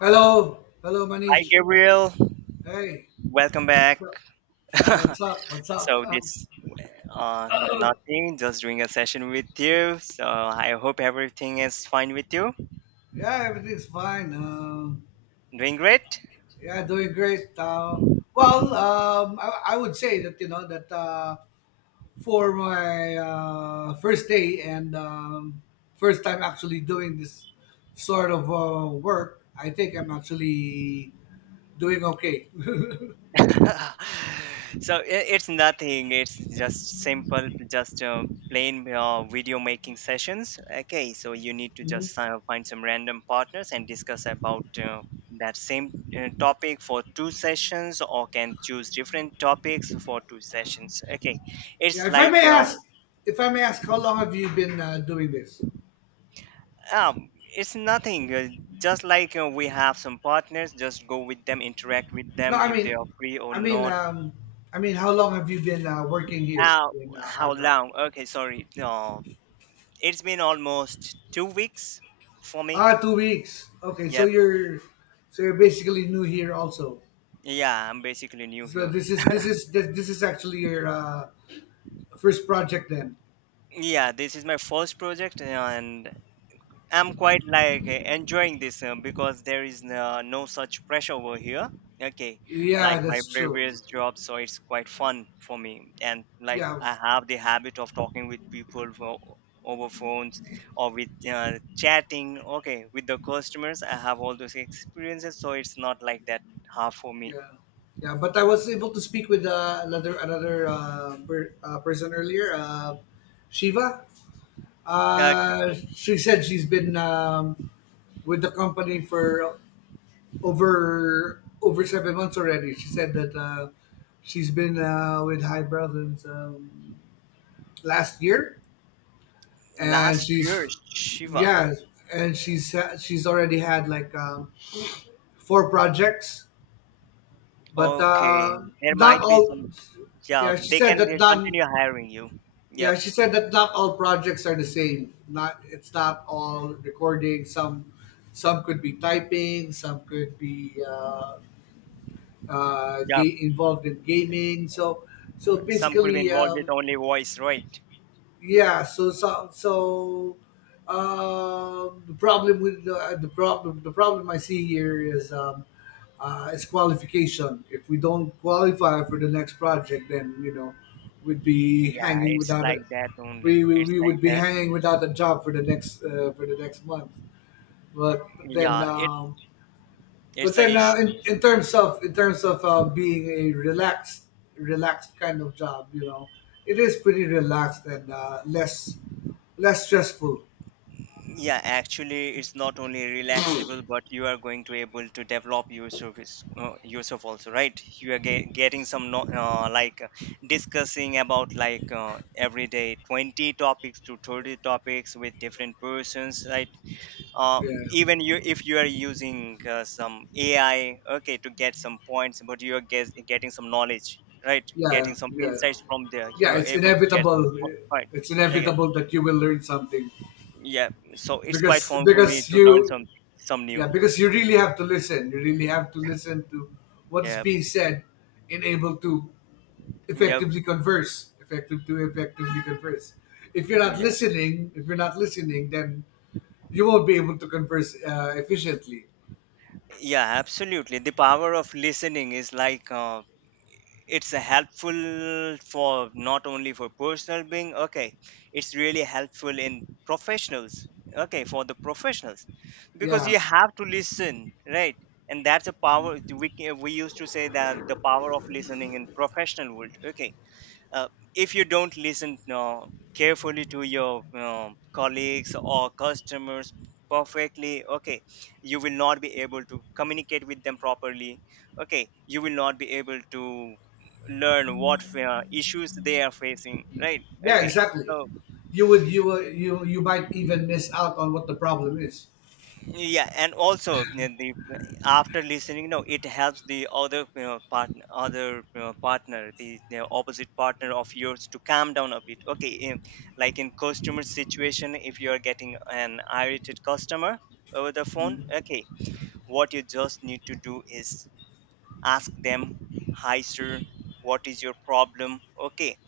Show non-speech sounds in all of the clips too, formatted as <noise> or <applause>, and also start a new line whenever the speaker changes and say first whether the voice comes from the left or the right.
left: Hello, hello,
right: Hi,
left: Manish.
right: Gabriel.
left: Hey,
right: Welcome back.
left: what's up?
right: <laughs>
left: Yeah, what's up? What's up?
right: so
left: Uh,
right: this nothing, just doing a session with you. So I hope everything is fine with you.
left: yeah, everything's fine. Uh,
right: Doing great. <laughs>
left: yeah, doing great. Well, I would say that you know that for my first day and first time actually doing this sort of work, I think I'm actually doing okay. <laughs>
right: so I it's nothing. It's just simple, just plain video making sessions. Okay, so you need to just find some random partners and discuss about that same topic for two sessions, or can choose different topics for two sessions. Okay,
left: Yeah,
right: it's
left: if I
right: like
left: may ask, how long have you been doing this?
right: Um, it's nothing. Just like we have some partners, just go with them, interact with
left: No,
right: them
left: I
right: if
left: mean,
right: they are free or
left: I mean,
right: not.
left: I mean, how long have you been working here
right: Uh,
left: in
right: how
left: Highbrow?
right: long? Okay, sorry. No, it's been almost 2 weeks for me.
left: Ah, 2 weeks. Okay,
right: Yep.
left: so you're basically new here also.
right: Yeah, I'm basically new
left: So
right: here.
left: this is actually your first project then.
right: Yeah, this is my first project, and I'm quite like enjoying this because there is no such pressure over here. Okay, like
left: Yeah,
right: my
left: that's true.
right: previous job, so it's quite fun for me. And like
left: Yeah,
right: I have the habit of talking with people for, over phones or with chatting. Okay, with the customers, I have all those experiences, so it's not like that hard for me.
left: yeah, yeah, But I was able to speak with another person earlier, Shiva.
right: Okay,
left: She said she's been with the company for over 7 months already. She said that she's been with High Brow since last year, and
right: last
left: she's
right: year Shiva.
left: yeah, and she's already had like four projects, but
right: Okay, there
left: not
right: might be
left: all.
right: some. Yeah,
left: Yeah, she
right: they can
left: said that not.
right: continue hiring you.
left: Yeah,
right: Yep.
left: she said that not all projects are the same. Not It's not all recording. Some could be typing. Some could be.
right: Yeah,
left: Involved in gaming. So
right: some could be
left: basically,
right: involved with only voice, right?
left: yeah. So the problem with the problem I see here is qualification. If we don't qualify for the next project, then you know we'd be
right: Yeah,
left: hanging
right: it's
left: without
right: like
left: a
right: that only.
left: we, we,
right: It's
left: we
right: like
left: would be
right: that.
left: hanging without a job for the next month. But then
right: Yeah, it
left: um,
right: it's
left: but
right: a
left: then,
right: issue.
left: in terms of being a relaxed kind of job, you know, it is pretty relaxed and less stressful.
right: Yeah, actually, it's not only relaxable, but you are going to able to develop your service yourself also, right? You are getting some no, like discussing about like every day 20 topics to 30 topics with different persons, right? uh,
left: Yeah,
right: Even you if you are using some ai, okay, to get some points, but you are getting some knowledge, right?
left: yeah,
right: Getting some
left: yeah,
right: insights from there, you
left: yeah.
right: are
left: It's
right: able to get some
left: inevitable.
right: points.
left: It's
right: Okay,
left: inevitable that you will learn something
right: yeah, so it's quite fun for me
left: because
right: to learn
left: you
right: some new
left: yeah, because you
right: things.
left: really have to listen. You really have to listen to what is
right: Yeah,
left: being said and able to
right: yeah,
left: effectively converse. If you're not
right: yeah,
left: listening, then you won't be able to converse efficiently.
right: yeah, absolutely. The power of listening is like it's a helpful for not only for personal being, okay, it's really helpful in professionals, okay, for the professionals, because
left: yeah
right: you have to listen, right? And that's a power we used to say that the power of listening in professional world, okay, uh, if you don't listen carefully to your colleagues or customers perfectly, okay, you will not be able to communicate with them properly, okay, you will not be able to learn what issues they are facing, right?
left: yeah
right: Okay,
left: exactly.
right: so
left: You would you would- you you might even miss out on what the problem is.
right: yeah, and also, you know, the after listening, you know, it helps the other, you know, partner, other, you know, partner the, you know, opposite partner of yours to calm down a bit, okay, in, like in customer situation, if you are getting an irritated customer over the phone, okay, what you just need to do is ask them, hi sir, what is your problem, okay?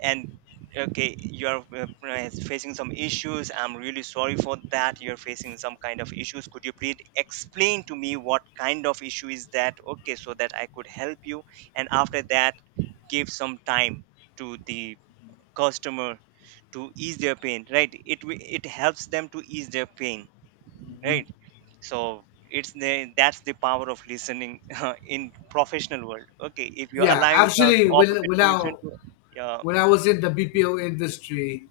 right: And okay, you're facing some issues, I'm really sorry for that, you're facing some kind of issues, could you please explain to me what kind of issue is that, okay, so that I could help you. And after that, give some time to the customer to ease their pain, right? It it helps them to ease their pain, right? So it's the that's the power of listening <laughs> in professional world, okay, if you're
left: Yeah,
right: allowing the
left: actually, when
right: opposite
left: when i
right: person to
left: when i was in the BPO industry,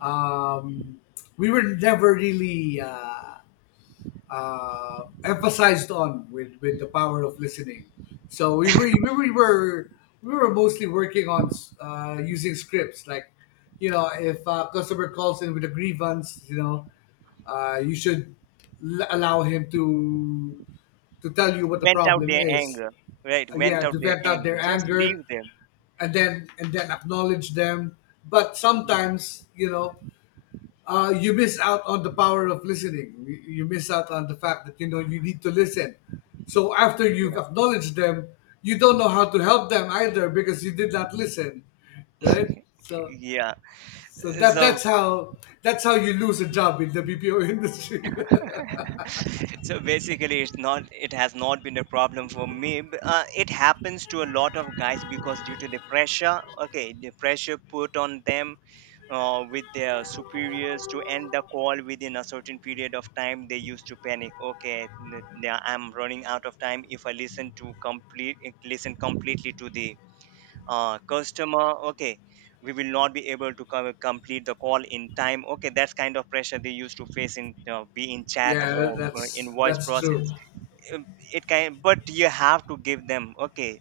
left: um we were never really emphasized on with the power of listening. So we were mostly working on using scripts. Like you know, if a customer calls in with a grievance, you know, you should allow him to tell you what the
right: vent out
left: problem
right: their
left: is.
right: anger, right? Vent
left: Yeah, to
right: out their
left: vent out
right: anger,
left: their
right: just
left: anger,
right: leave them.
left: and then acknowledge them. But
right: Mm,
left: sometimes you know you miss out on the power of listening. You miss out on the fact that you know you need to listen. So after you've
right: yeah,
left: acknowledged them, you don't know how to help them either because you did not listen, right? So
right: yeah,
left: so that
right: so
left: that's how that's how you lose a job in the BPO industry.
right: <laughs> so basically it's not, it has not been a problem for me, it happens to a lot of guys because due to the pressure, okay, the pressure put on them with their superiors to end the call within a certain period of time, they used to panic. Okay, now I'm running out of time, if I listen to complete, listen completely to the customer, okay, we will not be able to complete the call in time, okay, that's kind of pressure they used to face in be in
left: <laughs>
right: chat
left: Yeah,
right: or in voice
left: that's true.
right: process. Um, it can, but you have to give them, okay,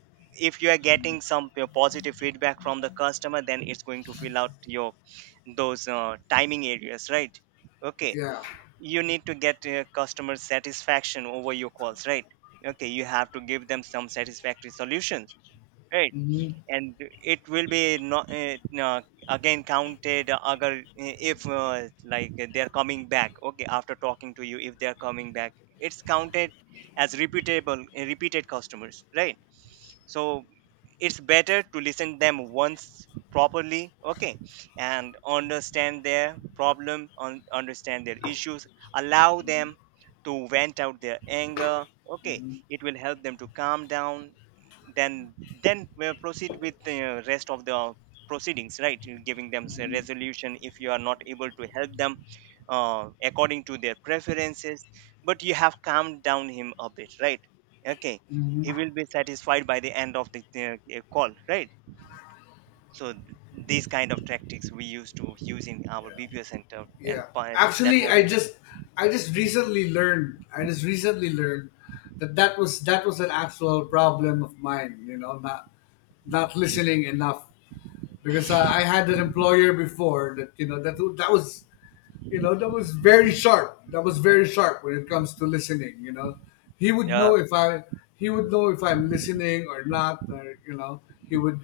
right: if you are getting some positive feedback from the customer, then it's going to fill out your those timing areas, right? Okay,
left: Yeah.
right: you need to get customer satisfaction over your calls, right? Okay, you have to give them some satisfactory solutions, right? And it will be not again counted agar if like they're coming back, okay, after talking to you if they're coming back, it's counted as repeatable repeated customers, right? So it's better to listen them once properly, okay, and understand their problem, understand their issues, allow them to vent out their anger, okay, it will help them to calm down, then we'll proceed with the rest of the proceedings, right? You're giving them a resolution if you are not able to help them according to their preferences, but you have calmed down him a bit, right? Okay, he will be satisfied by the end of the call, right? So these kind of tactics we used to use in our BPO center and
left: Yeah.
right: that
left: Actually,
right: was
left: I
right: it.
left: just I just recently learned I just recently learned that that was an actual problem of mine, you know, not listening enough because I had an employer before that, you know, that was, you know, that was very sharp. That was very sharp when it comes to listening, you know. He would
right: Yeah,
left: know if I he would know if I'm listening or not, or, you know, he would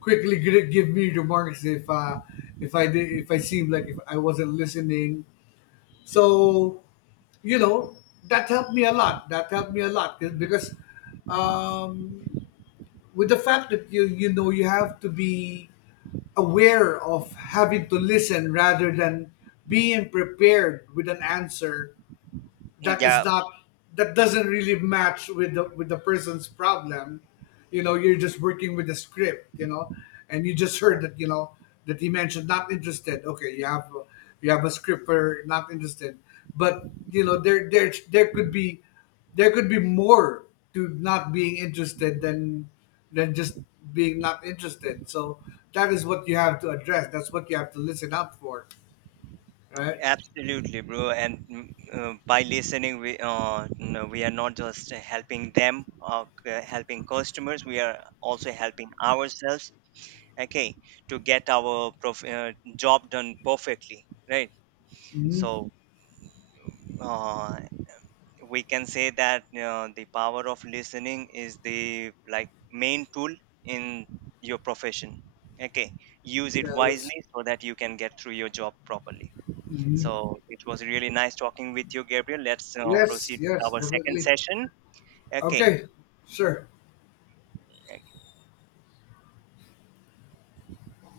left: quickly give me remarks if I did if I seemed like if I wasn't listening. So, you know, that helped me a lot. That helped me a lot because um, with the fact that you know, you have to be aware of having to listen rather than being prepared with an answer that is
right: yeah,
left: not, that doesn't really match with the person's problem. You know, you're just working with the script, you know, and you just
right: yeah,
left: heard that, you know, that he mentioned not interested. Okay, you have a script for not interested, but you know there could be, there could be more to not being interested than just being not interested. So that is what you have to address. That's what you have to listen out for, right?
right: absolutely bro. And by listening we no, we are not just helping them or helping customers, we are also helping ourselves, okay, to get our prof- uh, job done perfectly, right?
left: Hmm.
right: So uh, we can say that the power of listening is the like main tool in your profession. Okay, use it
left: yeah, that's-
right: wisely so that you can get through your job properly. So it was really nice talking with you, Gabriel. Let's
left: yes,
right: proceed with
left: yes,
right: our second
left: definitely.
right: session. Okay.
left: Okay, sure.